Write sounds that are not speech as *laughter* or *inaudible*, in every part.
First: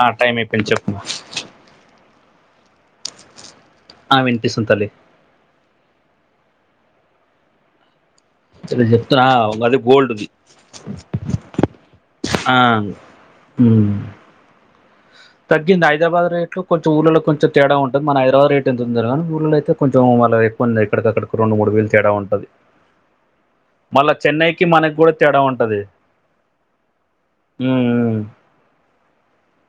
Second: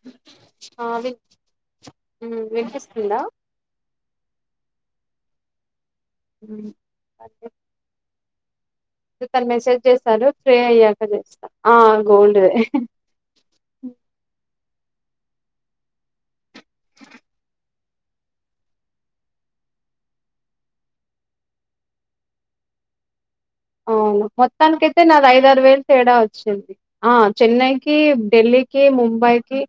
ఆ టైం అయిపోయింది ఆ చెప్పు విన్ వినిపిస్తుందా. ఆ వినిపిస్తుంది తల్లి. *inaudible* సరే జెప్ తను మెసేజ్ చేస్తారు ఫ్రీ అయ్యాక చేస్తా ఆ గోల్డ్ వే. తగ్గిందా హైదరాబాద్ రేట్లు కొంచెం ఊర్లలల్లో కొంచెం తేడా ఉం టది మన హైదరాబాద్ రేట్ ఎంత ఉందో తెలవదు కానీ, ఊళ్ళలో అయితే కొంచెం వాళ్ళవి ఎక్కువ ఉందిలే, ఇక్కడకు అక్కడకు రెండు మూడు వేలు తేడా ఉంటది. అవునా మొత్తానికి మనకి అయితే కూడా నాది తేడా ఐదు ఆరు ఉంటుంది వేలు తేడా వచ్చింది ఆ ఉమ్, చెన్నైకి, ఉమ్. ఢిల్లీ కి, ముంబైకిి,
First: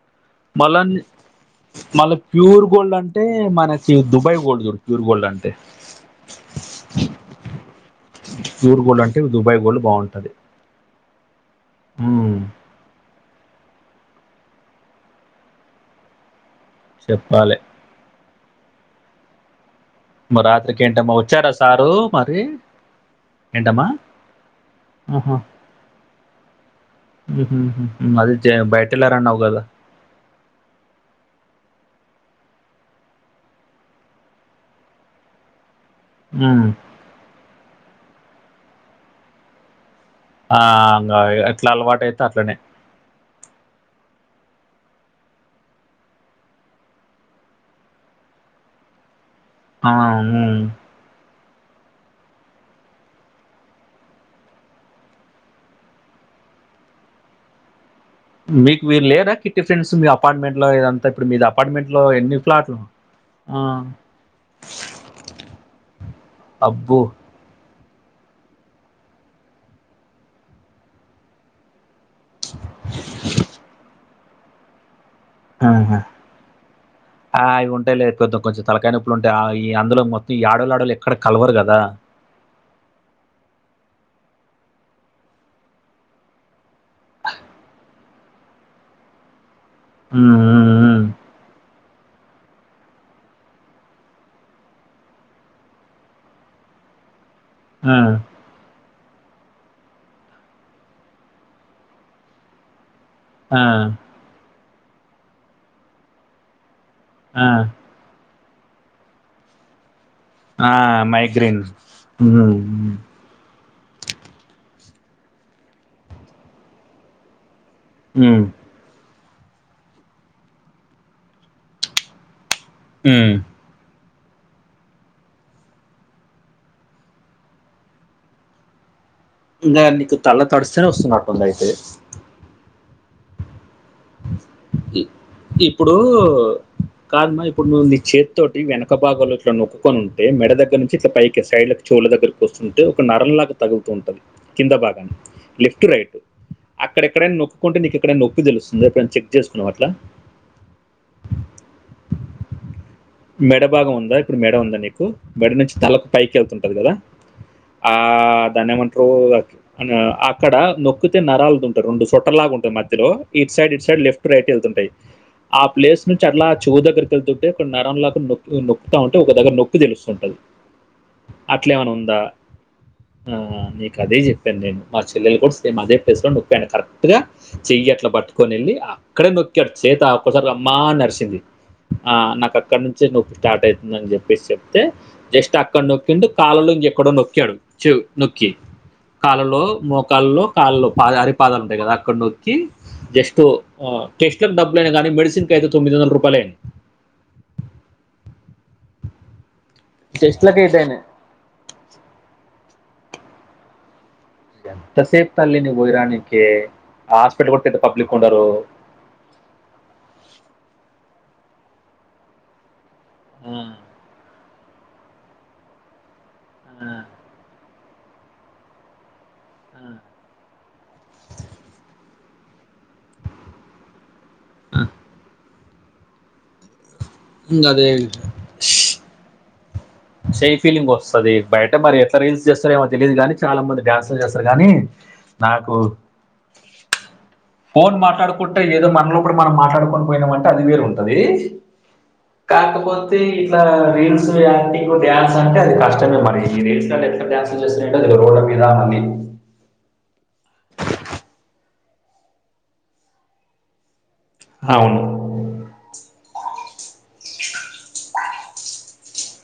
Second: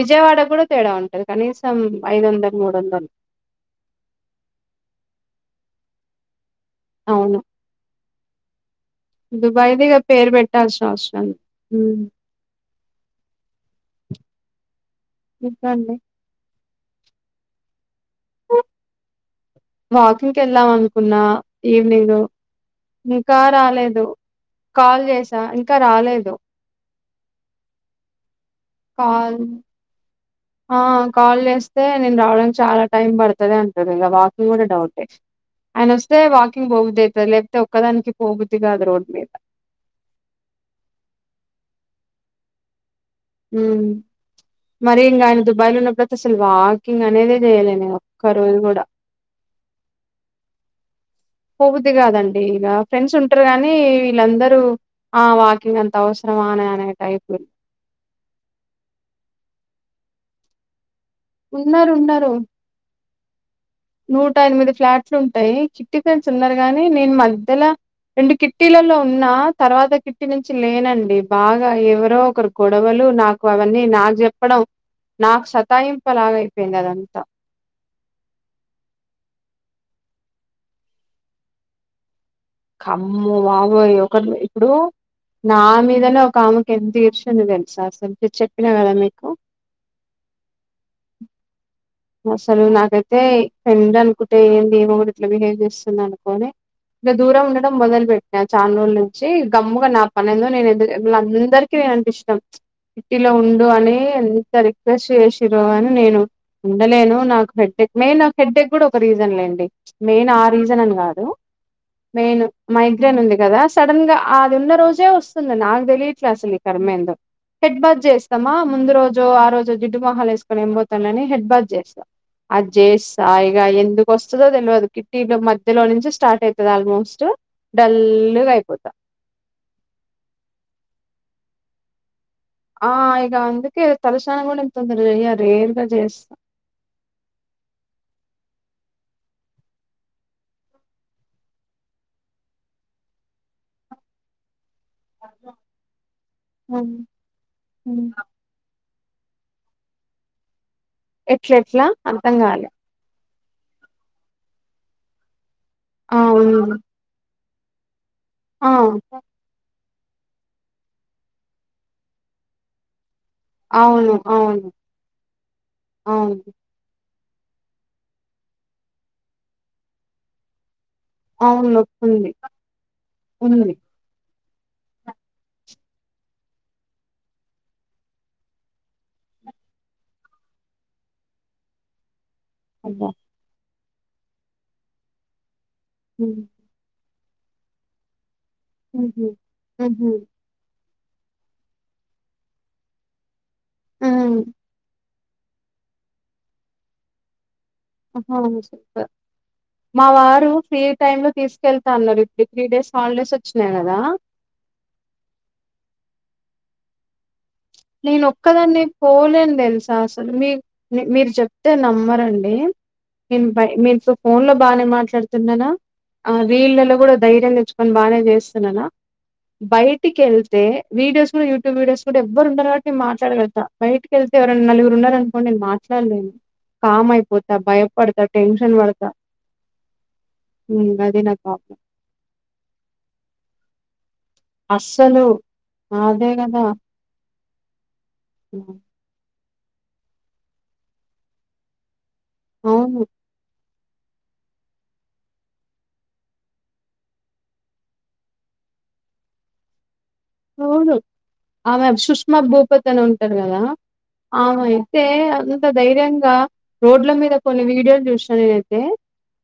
విజయవాడ కూడా మళ్ళా తేడా ఉంటది కనీసం మళ్ళీ ఐదు వందలు ప్యూర్ మూడు గోల్డ్ వందలు. అంటే మనకి దుబాయ్ గోల్డ్ దొరు ప్యూర్ గోల్డ్ అంటే. అవును. ప్యూర్ గోల్డ్ అంటే దుబాయ్ గోల్డ్ దుబాయిది ఇగ పేరు బాగుంటది పెట్టాల్సిన అవసరం ఉమ్, ఇంకా అండి. చెప్పాలే. వాకింగ్ కి మరి ఎళ్దాం రాత్రికి ఏంటమ్మా అనుకున్నా వచ్చారా సారు ఈవినింగ్ మరి ఇంకా ఏంటమ్మా రాలేదు, కాల్ చేసా ఇంకా రాలేదు. మళ్ళీ చేయ్ బయి కాల్ ఆ కాల్ చేస్తే నేను రావడానికి చాలా టైం పడుతది అంటరు ఇగ వాకింగ్ కూడా డౌటే. ఆయన వస్తే హ్మ్. వాకింగ్ పోబుద్ధి అయితది లేకపోతే ఒక్కదానికి పోబుద్ది కాదు రోడ్డు మీద. ఆ అంగా ఎట్ల అలవాటు అయితే అట్లనే. హ్ మరి ఇంగ ఆయన దుబాయ్ల ఉన్నప్పుడుతే అసలు వాకింగ్ అనేదే చేయలే నేను ఒక్క రోజు కూడా. ఆ అవున్. పోబుద్ది కాదండి ఇగ ఫ్రెండ్స్ ఉంటర్రు గానీ వీళ్ళందరూ ఆ వాకింగ్ అంత అవసరమానే అనే టైప్. మీకు వీరు లేరా కిట్టి ఫ్రెండ్స్ మీ అపార్ట్మెంట్లో ఇదం ఇప్పుడు మీది ఉన్నారు అపార్ట్మెంట్ లో ఉన్నారు ఎన్ని ఫ్లాట్లు ఆ నూట ఎనిమిది ఫ్లాట్లు ఉంటాయ్ చిట్టి ఫ్రెండ్స్ ఉన్నారు గానీ అబ్బో! నేను మద్దెలా రెండు కిట్టీలలో ఉన్నా తర్వాత కిట్టి నుంచి లేనండి బాగా ఎవ ర్దో ఒకరు గొడవలు నాకు అవన్నీ నాక్ జెప్పడం నాకు ఆహా! సతాయింపు లాగైపోయింది అదంతా ఆ అవి ఉంటాయ్ లే కొద్ కొంచెం తలకాయ నొప్పులుంటాయ్ ఆ ఈ అందులో మొత్తం ఈ ఆడోళ్లు ఆడోళ్లు ఎక్కడ కల్వరు కదా? కమ్ము వాబోయ్ ఒకర్ ఇప్పుడు నా మీదనే ఒక ఆమెకు ఎంత ఏడ్చింది తెల్సా అసలు చెప్పినా కదా మీకు ఉమ్ ఊ అసలు నాకైతే ఫ్రెండ్ అనుకుంటే ఏంది ఈమె కూడా ఇట్లా బిహేవ్ చేస్తుంది అనుకోని ఇంక దూరం ఉండడం మొదల్ హ్మ్. హ్మ్. బెట్ నా చాన రోజుల నుంచి గమ్ముగా నా పని ఎందో నేను ఏందో వీళ్లందరికీ నేను ఇష్టం ప్చ్ కిట్టీలో ఆ! ఉండు అని ఎంత రిక్వెస్ట్ చేసిర్రో కాని నేను ఉండలేను ఆ! ఆ! నాకు హెడ్డెక్ మెయిన్ నాకు హెడ్డెక్ కూడా ఒక రీజన్ లేండి మెయిన్ ఆ రీజన్ అని కాదు మెయిన్ హ్మ్. హ్మ్. మైగ్రైన్ ఉంది కదా స్? సడన్ గా అది ఉన్న రోజే వస్తుంది నాకు తెలియట్లే అసలు ఈ కర్మ ఏందో హెడ్ బార్ హ్మ్. జేస్తామా? ముందు రోజు ఆ రోజో జిడ్డు మొహాలు వేస్కొని ఏం పోతాలే అని హెడ్ బార్ చేస్తా అది చేస్సా హ్మ్. ఇక ఎందుకు వస్తదో తెల్వదు కిట్టిలో మధ్యలో నుంచి స్టార్ట్ అయితదో ఆల్మోస్ట్ డల్ల్ గా అయిపోతా ఇంగా నీకు తల్ల తడిస్తేనే వస్తున్నట్టుంది అయితే ఆ ఇగ అందుకే తలక్షాన కూడా తొందర్ గా చెయ్యా రేర్ గా చేస్తా బ్ కాగ్ మా ఇప్పుడు నువ్వు చేత్తోటి వెనక భాగంలో ఇట్లా నొక్కుకొని ఉంటే మెడ దగ్గర నుంచి ఇట్లా పైకి సైడ్ల చెవుల దగ్గరకి వస్తుంటే ఒక నరంలాగా తగుల్తూ ఉంటుంది కింద భాగాన లెఫ్ట్ రైట్ హ్మ్, అక్కడెక్కడైనా నొక్కుంటే నీకు హ్మ్. ఎక్కడైనా నొప్పి తెలుస్ నువ్ ఎప్పుడైనా చెక్ చేసుకున్నావా అట్లా? ఎట్లెట్లా అర్థం కాలే మెడ భాగం ఉందా ఇప్పుడు మెడ ఉందా నీకు మెడ నుంచి తల పైకి అవును వెళ్తుంటది కదా ఆ ఆ దాన్ని అవును ఏమంట్రు? అన్ అక్కడ నొక్కితే నరాల్దుంట్ రెండు సొట్టలాగా ఉంటాయ్ మధ్యలో ఇట్ సైడ్ ఇట్ సైడ్ అవును లెఫ్ట్ రైట్ అవును వెళ్తుంటాయి ఆ ప్లేస్ నుంచి అట్లా చెవు దగ్గరకెళ్తుంటే ఒక నరంలాగా నొక్ నొక్తా ఉంటే ఒక దగ్గర నొప్పి తెలుస్తా ఉంటది అవును అట్లేమన్నా ఉందా నొప్పుంది ఆ ఉంది నీక్ అదే చెప్పాను నేను మా చెల్లెలు కూడా సేమ్ అదే ప్లేస్ లో నొప్పాను కరెక్ట్ గా చెయ్యట్ల పట్ కట్టుకొని వెళ్ళి అక్కడే నొక్కాడ్ చేత ఒక్కసారి అమ్మా నరిచింది ఆ నాక్ అక్కడ నుంచే అబ్బా నొప్పి స్టార్ట్ అయితుందని చెప్పేసి చెప్తే జస్ట్ అక్కడ నొక్కిండు హ్మ్. కాళ్ళలో ఇంకెక్కడో నొక్కాడు చూ నొక్కి హుహు. కాలల్లో, హుహు. మోకాల్లో కాళ్ళల్లో పాద అరిపాదాలు ఉంటాయ్ కదా అక్కడ్ నొక్కి జస్ట్ హ్మ్. టెస్ట్లకు డబ్బులు ఐనా గానీ మెడిసిన్ కైతే తొమ్మిదివందల రూపాలే ఆహా స్ మా వారు టెస్ట్లకి ఫ్రీ ఏదైనా టైమ్ లో తీసుకెళ్తా అన్నరు ఈ త్రీ డేస్ హాలిడేస్ వచ్చినాయి గదా? ఎంత సేప్ తల్లి నువ్ వొయ్యిరానీకి ఆ హాస్పిటల్ కూడా పెద్ నేను ఒక్కదాన్నే పోలేను తెల్సా అసలు మీ మీరు చెప్తే నమ్మరండి నేను బై నేన్ మీతో ఫోన్ లో బానే మాట్లాడుతున్నానా ఆ రీళ్లలో కూడా ధైర్యం తెచ్చ్ మ బాగానే చేస్తున్నానా బయటికి వెళ్తే వీడియోస్ కూడా యూట్యూబ్ వీడియోస్ కూడా ఎవరు ఉండరు కాబట్టి మీ మాట్లాడలుగుతా బయటికిళ్తే ఎరన్నా నలుగురు ఉన్నారు అనుకో నేను మాట్లాడలేను, కామ్ అయిపోతా, ఇంకా అదే భయపడతా, టెన్షన్ పడతా. సేమ్ ఫీలింగ్ హ్మ్. అది వస్తాది. నా బయట ప్రాబ్లమ్. మరి ఎట్లా రీల్స్ చేస్తారో ఏమో తెలీదుగాని చాలా మంది డాన్స్ చేస్తారు గానీ అస్సలు నాకు అదే గదా! ఫోన్ మాట్లాడుకుంట హ్మ్. ఏదో మనలోప్పుడు మనం మాట్లాడుకొని పోయినామంటే అది వేరు ఉంటది అవును. కాకపోతే ఇట్లా రీల్స్ అన్నీ ప్ప డ్యాన్స్ అంటే అది కష్టమే మరి. ఈ రీల్స్ ఎట్లా డ్యాన్స్లు చేస్తుంటారో అది రోడ్ల మీద అది అవును ఆమె సుష్మా భూపత్ అని ఉంటారు కదా? అవును ఆమైతే అది యెంత ధైర్యంగా రోడ్ల మీద కొన్ని వీడియోస్ చూసినా నేనైతే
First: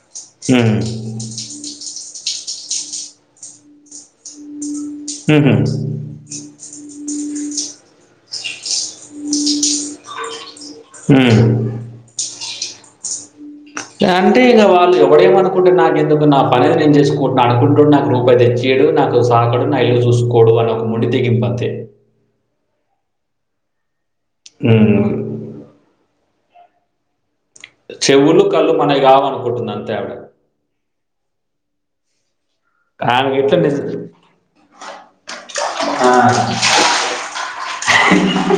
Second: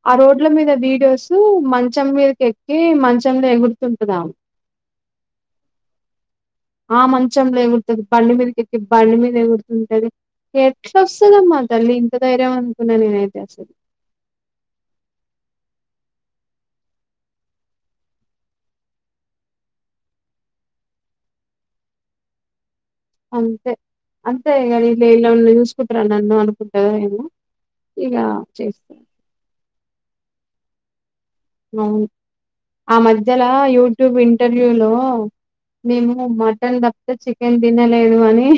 ఆ రోడ్ల మీద ఉమ్ వీడియోస్ మంచం మీదకి ఎక్కి మంచంలో ఎగురుతుంటదా మ్ హూ జు చు చు చు ఆ మంచంలో. ఎగురుతాది బండి మీదకెక్కి బండి మీద ఎగురుతుంటది. ఎట్ల ఉమ్ వస్తదమ్మ తల్లి ఇంత ధైర్యం అనుకున్న నైనైతే అంటే ఇంక వాళ్ళు ఎవడేమ అనుకుంటే నాకు ఎందుకు నా పని నేను చేసుకుంటున్నా అనుకుంటాడు నాకు రూపాయ్ వీడు నాకు సాకడు నా ఇల్లు చూసుకోడు అని ఒక మొండి తెగింపు అంతే. అంతే అంతే ఇగ ఉమ్ వీళ్లు ఎవల్నో చూసుకుంటారో ఏమో నన్ను అనుకుంటారు ఏమో ఇగ చెవులు, కళ్ళు చేస్తా. మనవి కావు అనుకుంటుంది. అంతే ఆవిడ అవును ఆ ఆమెకి మధ్యలో ఎట్లా నిజ యూట్యూబ్ ఇంటర్వ్యూ లో ఆ తినలేదు అని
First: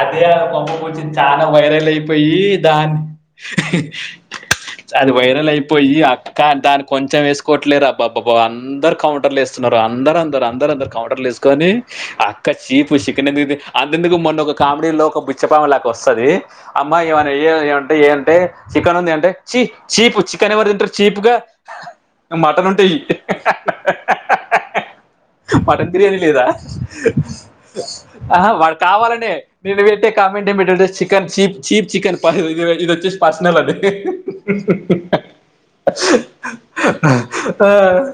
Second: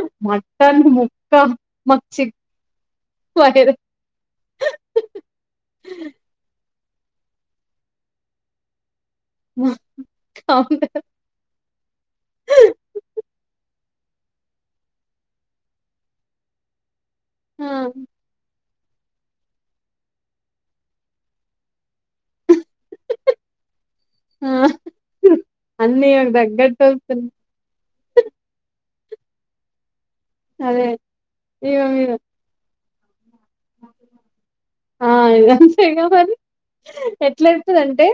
అదే మటన్ పప్పుగుత్తి ముక్క చాలా వైరల్ మాకు అయిపోయి చిక్కు దాన్ని అయ్యేది హ్ హి అది వైరల్ అయిపోయి అక్కా దాన్ని కొంచెం వేసుకోవట్లే రు అబ్బా బా బా అందరూ కౌంటర్లు ఒకసారి మాకు అందరు అందరు అందరు కౌంటర్ కౌంటర్లు వేసుకొని అక్క చీపు చికెన్ ఎందుకు అంతెందుకు మొన్న ఒక కామెడీ లో ఒక బిచ్చపామె వస్తాది. అమ్మా ఏమన్నా ఆ ఏవన్నా ఏయ్ ఏవంటే చికెన్ ఉంది అంటే చీ చీప్ చికెన్ ఎవరు తింటారు చీప్ గా మటన్ ఉంటే వేయి. ఆ మటన్ అన్నీ బిర్యాని ఈమెకు లేదా? తగ్గట్టు వస్తున్నాయి ఆ వాడు కావాలనే నేను పెట్టే కామెంట ఏమంటే అదే చికన్ చీప్ ఈమె చీప్ మీద చికెన్ *unintelligible* పర్సనల్ అది ఆ ఇంతే మరి ఆ, ఎట్లాదుస్తాది అంటే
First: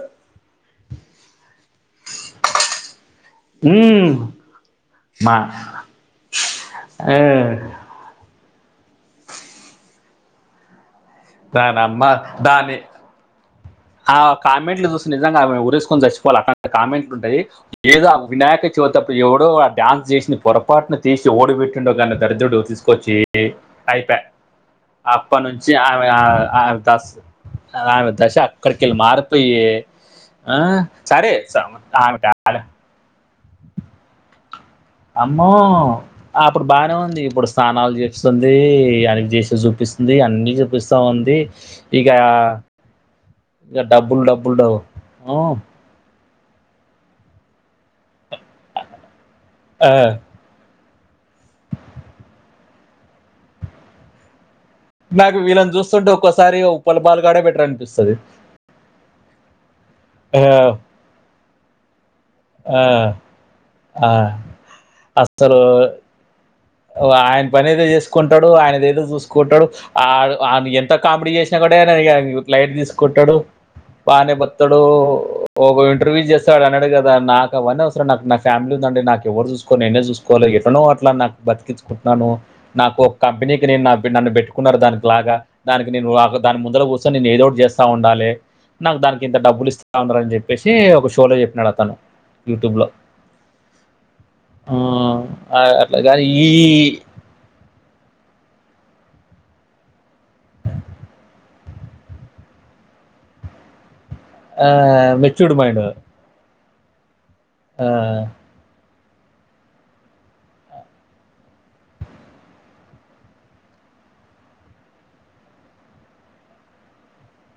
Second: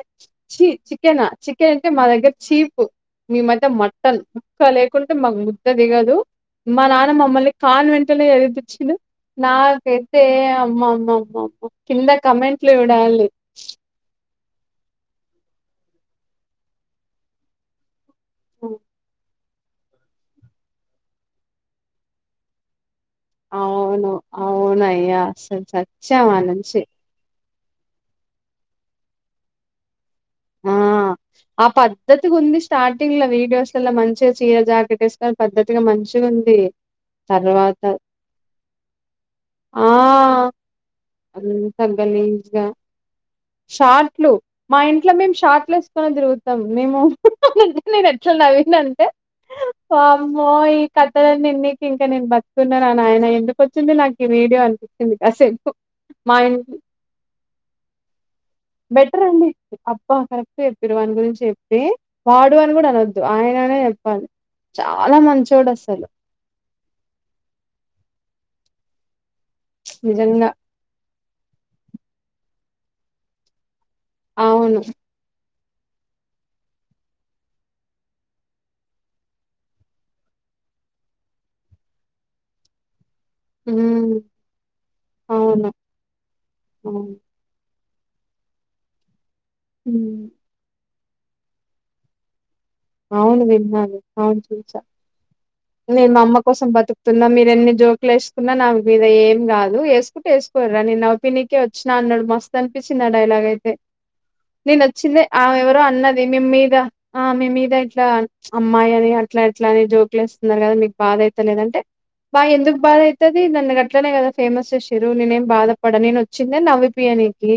చీ చికెనా చికెన్ అంటే మా దగ్గర చీప్. మీ మధ్య మ్మ్, మటన్ ముక్క లే కుంటే మా మాకు ముద్ద దిగదు మా నాన్న ఆ, మమ్మల్ని కాన్ వెంట్ లోనే చదివిపిచ్చుండు. నాకైతే అమ్మమ్మ అమ్ అమ్మా దాని అమ్మ కింద కామెంట్లు దాని చూడాలి. ఆ కామెంట్లు చూసి నిజంగా ఆమె ఉరేసుకొని చచ్చిపోవాలి అన్నట్లు కామెంట్లు ఉంటాయి. ఏదో ఆమె వినాయక చవితి అప్పుడు ఎవడో ఆ డ్యాన్స్ చేసిన పొరపాటును తీసి ఓడుబెట్టిండో గానీ దరిద్రుడు తీసుకొచ్చి అవును అయిపాయ. అవునయ్యా అప్పటి అసలు నుంచి ఆమె సచ్చాం ఆ నుంచి దస ఆమె దశ అక్కడికెళ్ళి మారిపోయి ఆ సరే ఆ ఆమె పద్ధతిగా ఉంది టాలెంట్ స్టార్టింగ్ లో వీడియోస్ లో మంచిగా చీరా జాకెట్ వేసుకొని అమ్మో పద్ధతిగా మంచిగా ఉంది అప్పుడు బాగానే ఉంది ఇప్పుడు తర్వాత స్నాానాలు చేస్తుంది అది చేసి ఆ చూపిస్తుంది అన్నీ చూపిస్తా ఉంది ఇక ఇక డబ్బులు షాట్లు డబ్బులు మా డబ్బు ఇంట్లో మేము ఆ, షార్ట్లు వేసుకొనే తిరుగుతాం మేము నేను ఎట్లా నవ్వినంటే ఆ. వామ్ మోయ్ ఈ కథలన్ని ఇన్నికి ఇంకా నేను బతుకున్నానా నాయన ఎందుకు వచ్చింది నాకు ఈ వీడియో అనిపిచి నాకు వీళ్ళని చూస్తుంటే ఒక్కసారి ఉప్పల్ బాలు గాడే బెటర్ అనిపిస్తది బెటర్ అండి అబ్బా ఆ, కరెక్ట్ చెప్పిరు వాని గురించి చెప్పి వాడు అని ఆ, కూడా అనొద్దు ఆయననే ఆ. చెప్పాలి చాలా మంచొడు అసలు ఆయన పని ఏదో చేసుకుంటాడు ఆయదేదో చూసుకుంటాడు ఆ నిజంగా. ఆ ఎ త కామేడి చేేసిన కూడా లైట్ తీసుకుంటడు బానే బత్తాడు అవును. ఓక ఇంటర్వ్యూ చేస్తే వాడు అన్నాడు కదా నాకు అవన్నీ అవసరం నాకు నా ఫ్యామిలీ ఉందండి నాకు ఎవరు చూసుకోరు నేనే చూసుకో ఎట్లనో అట్లా నాకు బతికించుకుంటున్నాను నాకు కంపెనీకి నే హ్మ్. నన్ను పెట్టుకున్నారు దానికి లాగా అవును. దానికి నేను దాని ముంద అవును. కూసోని నేను ఏదో ఒకటి చేస్ ఉండాలి నాకు దానికి ఇంత డబ్బులు ఇస్తాండారు హ్మ్. అని చెప్ చెప్పేసి ఒక షోలో చెప్పినాడు అతను యూట్యూబ్ లో అవును విన్నాను అవును చూసా ఆహ్, అట్లా నేను మా గాని అమ్మ ఈ కోసం బతుకుతున్నా మీరేన్ని జో వేసుకున్నా నా మీద ఏం కాదు వేసుకుంటే వేసుకోర్రా నేను నౌపినికే వచ్చినా అన్నాడు మస్ కనిపించింది ఆ డైలాగ్ అయితే నేను ఆహ్, వచ్చింది ఆమె మెచ్యూర్డ్ ఎవరో మైండ్ అన్న వెనిం మీద ఆమే మీద ఆ ఇట్ల అమ్మాయి అని అట్లా ఎట్ల అని జోకులు వస్తున్నారు కదా మీకు బాధ అయిత లేదంటే బా ఎందుకు బాధ అయితది నన్ను గట్లనే కదా ఫేమస్ చేసిరు నేనేం బాధపడని న వచ్చింది నవ్వుపియనికి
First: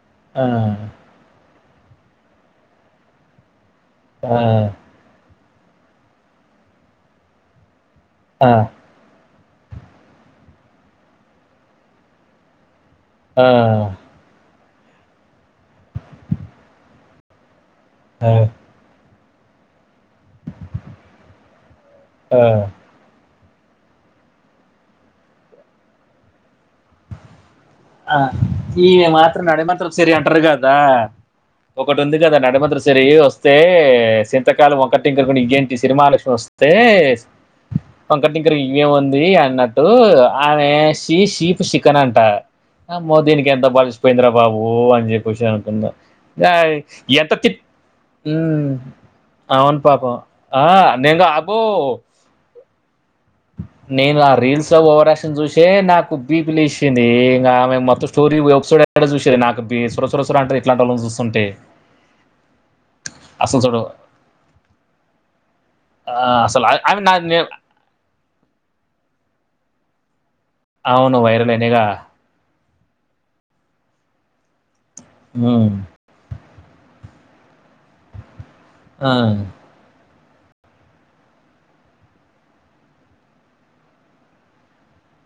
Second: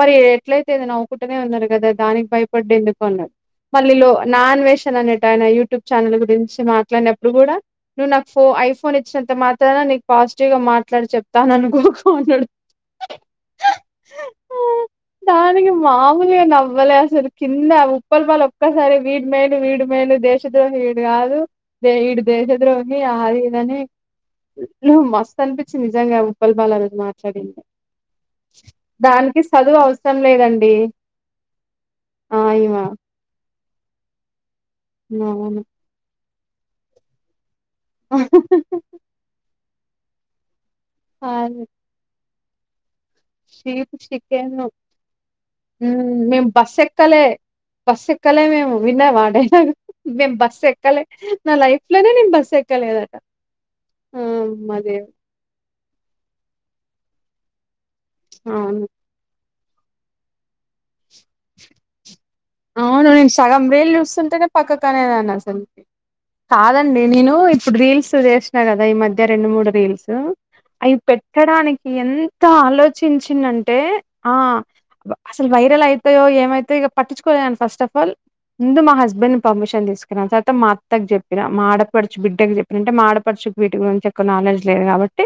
మరి ఆ ఎట్లయితే ఏంది నవ్వుకుంటనే ఉన్నారు కదా దానికి భయపడ్డు ఎందుకు అన్నాడు మళ్ళీ లో ఆ నా అన్వేషణ అనేటాయన యూట్యూబ్ ఛానల్ గురించి మాట్లాడినప్పుడు కూడా నువ్వు నాకు ఫో ఆ ఐ ఫోన్ ఇచ్చినంత మాత్రాన నీకు పాజిటివ్ గా మాట్లాడి చెప్తాను అనుకోకు అన్నాడు ఆ దానికి మామూలుగా నవ్వలేసలు కింద ఉప్పల్ వాళ్ ఒక్కసారి వీడి మేను వీడి మేను దేశ ద్రోహి విడు కాదు ఈడు ఆ దేశ ద్రోహి ని ఆదిదని నువు మస్తు అనిపిచ్చింది నిజంగా ఉప్పల్ బాలు ఆ రోజు మాట్లాడింది ఆ ఈవ మాత్ర దానికి నడ చదువు మాత్ర సరి అవసరం లేదండి అంట్రగాదా ఒకటి ఉంది కదా ఆ ఈమ నడమద్ర సిరి వస్ వస్తే సింతకాలం ఒకటి ఇంకరుకని అవును ఇంకేంటి సినిమాలక్ష్మి వస్తే పంకట్గర ఇవ్వేము ఉంది అన్నట్టు ఆమె సి సిప్ అది కనంట అమ్మో దీనికి ఎంత చీప్ బలిసిపోయిందిరా చికెన్ బాబు అని చెప్పేసి అనుకున్న ఎంత త బస్సు ఎక్కలే మేము విన్నవా డైలాగ్ పాపం మేం ఆ బస్సు ఎక్కలే నేను నా అబ్బో లైఫ్ లోనే నేను బస్సు ఎక్ కలేదటా నేను ఆ రీల్స్ ఓవరాక్షన్ చూసే నాకు బీపి లేసింది ఇంగ ఆమె మొత్తం స్టోర వెబ్సైడ్ అవును యాడ చూసేది నాకు సుర సుర అంటది ఇట్లాంటి వాళ్ళని చూస్తుంటే అవును నేను అసలు సగం చూడు వేలు చూస్తుంటేనే పక్కకు అనేదాన్ని అసలు ఆహ్, అసలు ఆహ్, ఆమె కాదండి నా నేను నే ఇప్పుడు రీల్స్ చేసిన కదా ఈ మధ్య రెండు మూడు రీల్స్ అవి అవును వైరల్ అయినయిగా. పెట్టడానికి ఎం త ఆలోచించిన్నంటే ఆ అసలు హ్మ్. వైరల్ అయ్ యో ఏమైతయ్ ఇగ పట్టించుకోలేను ఫస్ట్ ఆఫ్ ఆల్ ముందు మా ఆ! హస్బెండ్ పర్మిషన్ తీసుకు తర్వాత మా అత్తకు చెప్పినా మాడపడుచు బిడ్డకు చెప్పినా అంటే మాడపడుచుకు వీటి గురించి క్ నాలెడ్జ్ లేదు కాబట్టి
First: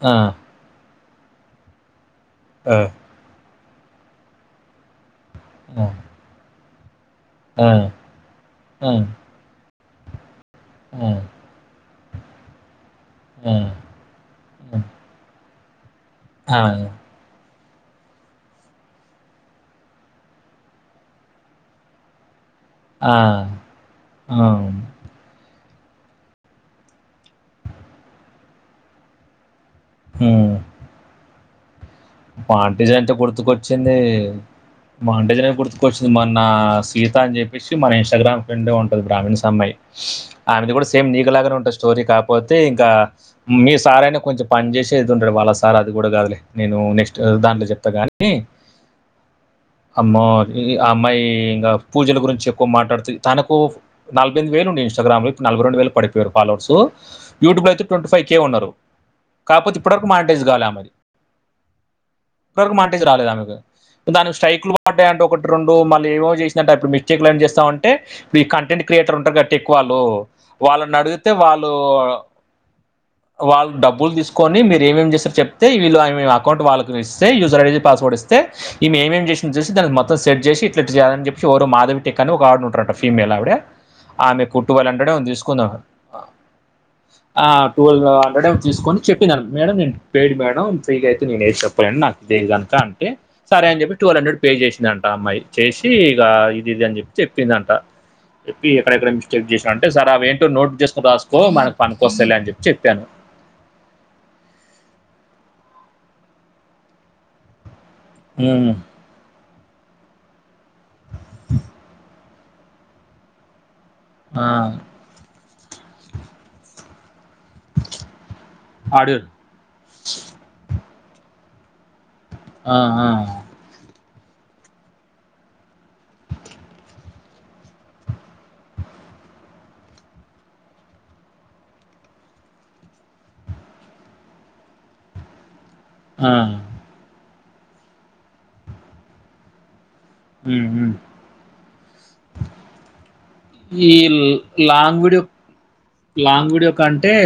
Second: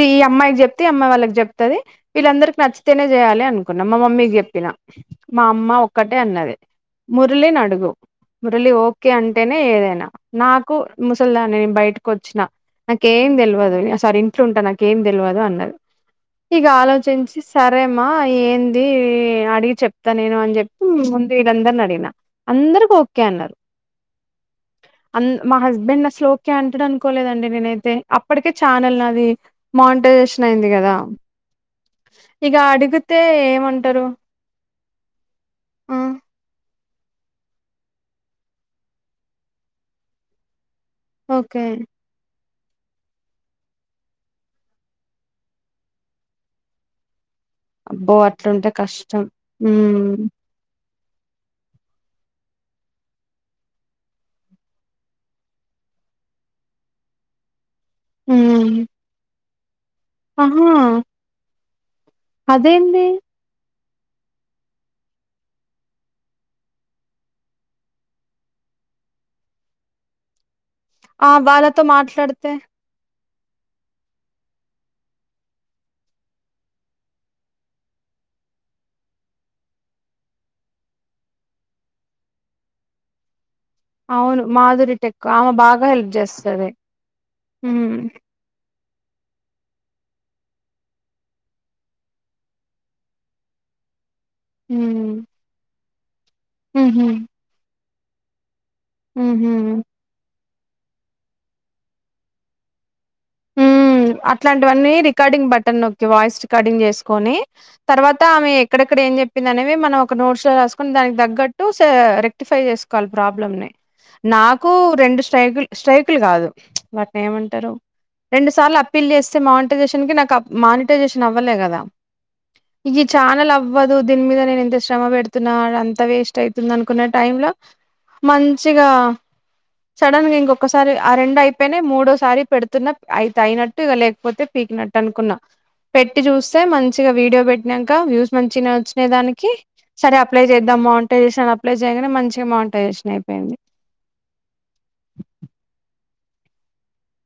ఈ ఆ! ఈ అమ్మాయికి చెప్తే అమ్మాయి వాళ్ళకి చెప్తది వీళ్ళందరికి ఆ! నచ్చితేనే చేయాలి అనుకున్నాం మా మమ్మీకి చెప్పినా మా అమ్మ ఆ! ఒక్కటే అన్నది మురళిని ఆ! అడుగు మురళి ఆ! ఆ! ఓకే అంటే టేనే ఏదైనా నాకు ముసల్దానే బైటికోచ్చిన నాకేం తెల్వదు సారి ఇంట్ల ఉంటా నాకేం తెల్వదు అన్నది ఆ! ఆ! ఇగ ఆలోచించి సరేమా ఏందీ అడి చెప్తా నేను అని చెప్పి ముందు ఇడాందర్ని అడిగిన అందరు ఆ! ఆ! ఒకే అన్నారు హ్మ్. అన్ మా హస్బెండ్ అస్లు ఒకే అంటడు అనుకోలేదండి నేనైతే అప్పటికే ఛానల్ నాది మాంటేజేషన్ అయింది గదా మాంటేజ్ అంటే గుర్తుకొచ్చిందీ ఏమంటరు మాంటేజనే ఆ గుర్తుకొచ్చింది మన్నా సీత అన్ జెప్పేసి మ ఇంస్టాగ్రామ్ ఫ్రెండే ఉంటది బ్రహ్మిణ్ సమ్మాయి ఆమెది గూడా సేమ్ నీకులాగనె ఓకే ఉంటాది స్టోరి కా పోతే ఇంకా మీ సార్ అయినా కొంచెం పని జేషెది ఉంటడు వాళ్ళ సార్ అది గూడా కాదులే నేను నెక్ట్ దాంట్ల జేప్ అబ్బో అట్లుంటే కష్టం ఉమ్ అమ్మో ఆ అమ్మాయి ఇంగా పూజల గురించి ఎక్కు మాటాడ్తది తనకూ నలపై ఎమ్ది వేలుండె ఇన్స్టాగ్రామ్ లో నల్భై రోండు వేలక్ పడిపోయారు ఫాలోర్సు యూట్యూుల అయితే ట్వంటీ ఫైవ్ కే ఉన్నారు ఉమ్ కాపోతే ఇప్పటివకు మాంటేజ్ గాలా ఆహా ఆమెది ఇంతవర్ మాంటేజ్ అదేంది రాల ఆమెది దానికి స్ట్రైక్లు బాటయట ఒకట్ రెండో మళ్ళీ ఏవో జేషిందాంట అప్పుడు మిస్టేక్లు అన్ని జేస్తావుంటే ప్రీ కంటెండ్ క్రియేటర్ ఉంటర్గ టెక్కు వాళ్ళూ వాళ్ళని ఆ అడిగితే వాళ్ళూ వాళ్ళతో మాట్లాడితే వాళ్ళు డబ్బుల్ తీస్కొని మీరు ఏం ఏం జేస్తార్ చెప్తే వీల్లు ఆ యు ఇ ఆ అకౌంట్ వాళ్ళకు ఇస్తే యూజర్ ఐ డి పాస్వర్డ్ ఇస్తే ఈ మే ఏం ఏం జేసిందని జూషి దానిక్ మొత్తం సెట్ జేషి ఇట్లా జేయాలని జేప్పి యవరో మాధవి టేక్ అని ఒగ ఆవిడ ఉంట్రంట ఫీమెయిల్ ఆవిడ అవును ఆమెకు టూ థౌసండ్ మాధురి టెక్ హండ్రెడ్ ఆవ తీసుకుందాం బాగా హెల్ప్ చేస్సరు ఆ టుల్వ్ హండ్రెడ్ ఏం తీస్కొని చెప్పిన మేడం నేను పెయిడ్ మేడం ఫ్రీగా అయితే నేను ఏం చెప్ ఫ్రెండ్ నాకు దీని గాంత అంటే సరే అని జెప్పి టువెల్ హండ్రెడ్ పే జేషిందంట ఉమ్ ఆ అమ్మాయి చేషి ఇగ ఇది అని ఉహు జేప్పి చెప్పిందంట చెప్పి ఎక్కడెక్కడ మిస్చెక్ ఉహు జెష్న అంటె సార్ అవి ఏంటో నోట్ జెస్కో రాస్కో మనక్ పనికొ స్తైలే అని జెప్ చెప్పాను ఉ అట్లాంటివన్నీ రికార్డింగ్ బటన్ నొక్కి వాయిస్ రికార్డింగ్ జేస్కొని తర్వాత ఆమె ఉమ్ ఎక్కడెక్కడ ఏం జేప్పింది అనేవి మనం ఒక నోడ్స్ లో రాస్కోన్ దానికి దగ్గట్టు సా రే టిఫై చేస్కోవాలి ప్రాబ్లమ్నీ ఆ నాకూ రెండు స్ట్రిగుల్ స్ట్రైకులు గాదు వాట్ని ఏమంటరు తార్ల అప్పీల్ ఆడియో జేస్తే మాంటైజేషాన్కి నాక్ అప్ మానిటైజేషన్ అవ్వలేగదా ఆ ఇవి ఆ ఛానల్ అవ్ అవ్వదు దీన్ మీద నేను ఇంత శ్రమ వేడ్తన్నా అదంతా వేస్ట్ అయితుంది అనుకున్న టైమ్ లా మంచిగా సడన్గా ఇంకొక్కసారి ఆ రెండు అయిపోయ్నై మూడోసారి పెడ్తన్న అయి తయినట్టు ఇగ లేక్పోతే పీకినట్టు అనుకున్నా పెట్టి ఆ జూస్తే మం చిగా వీడియో బెట్నంక వ్యూస్ మంచినే ఒచ్చినై దానికి సరే అప్లై ఉమ్ జేద్దాం ఉమ్ మాన్టైజేషన్ అప్లై జేయంగనే మంచిగ మాంటైజేషన్ అయిపోయింది ఈ ల్ లాంగ్ వీడియో లాంగ్ వీడియో కంటే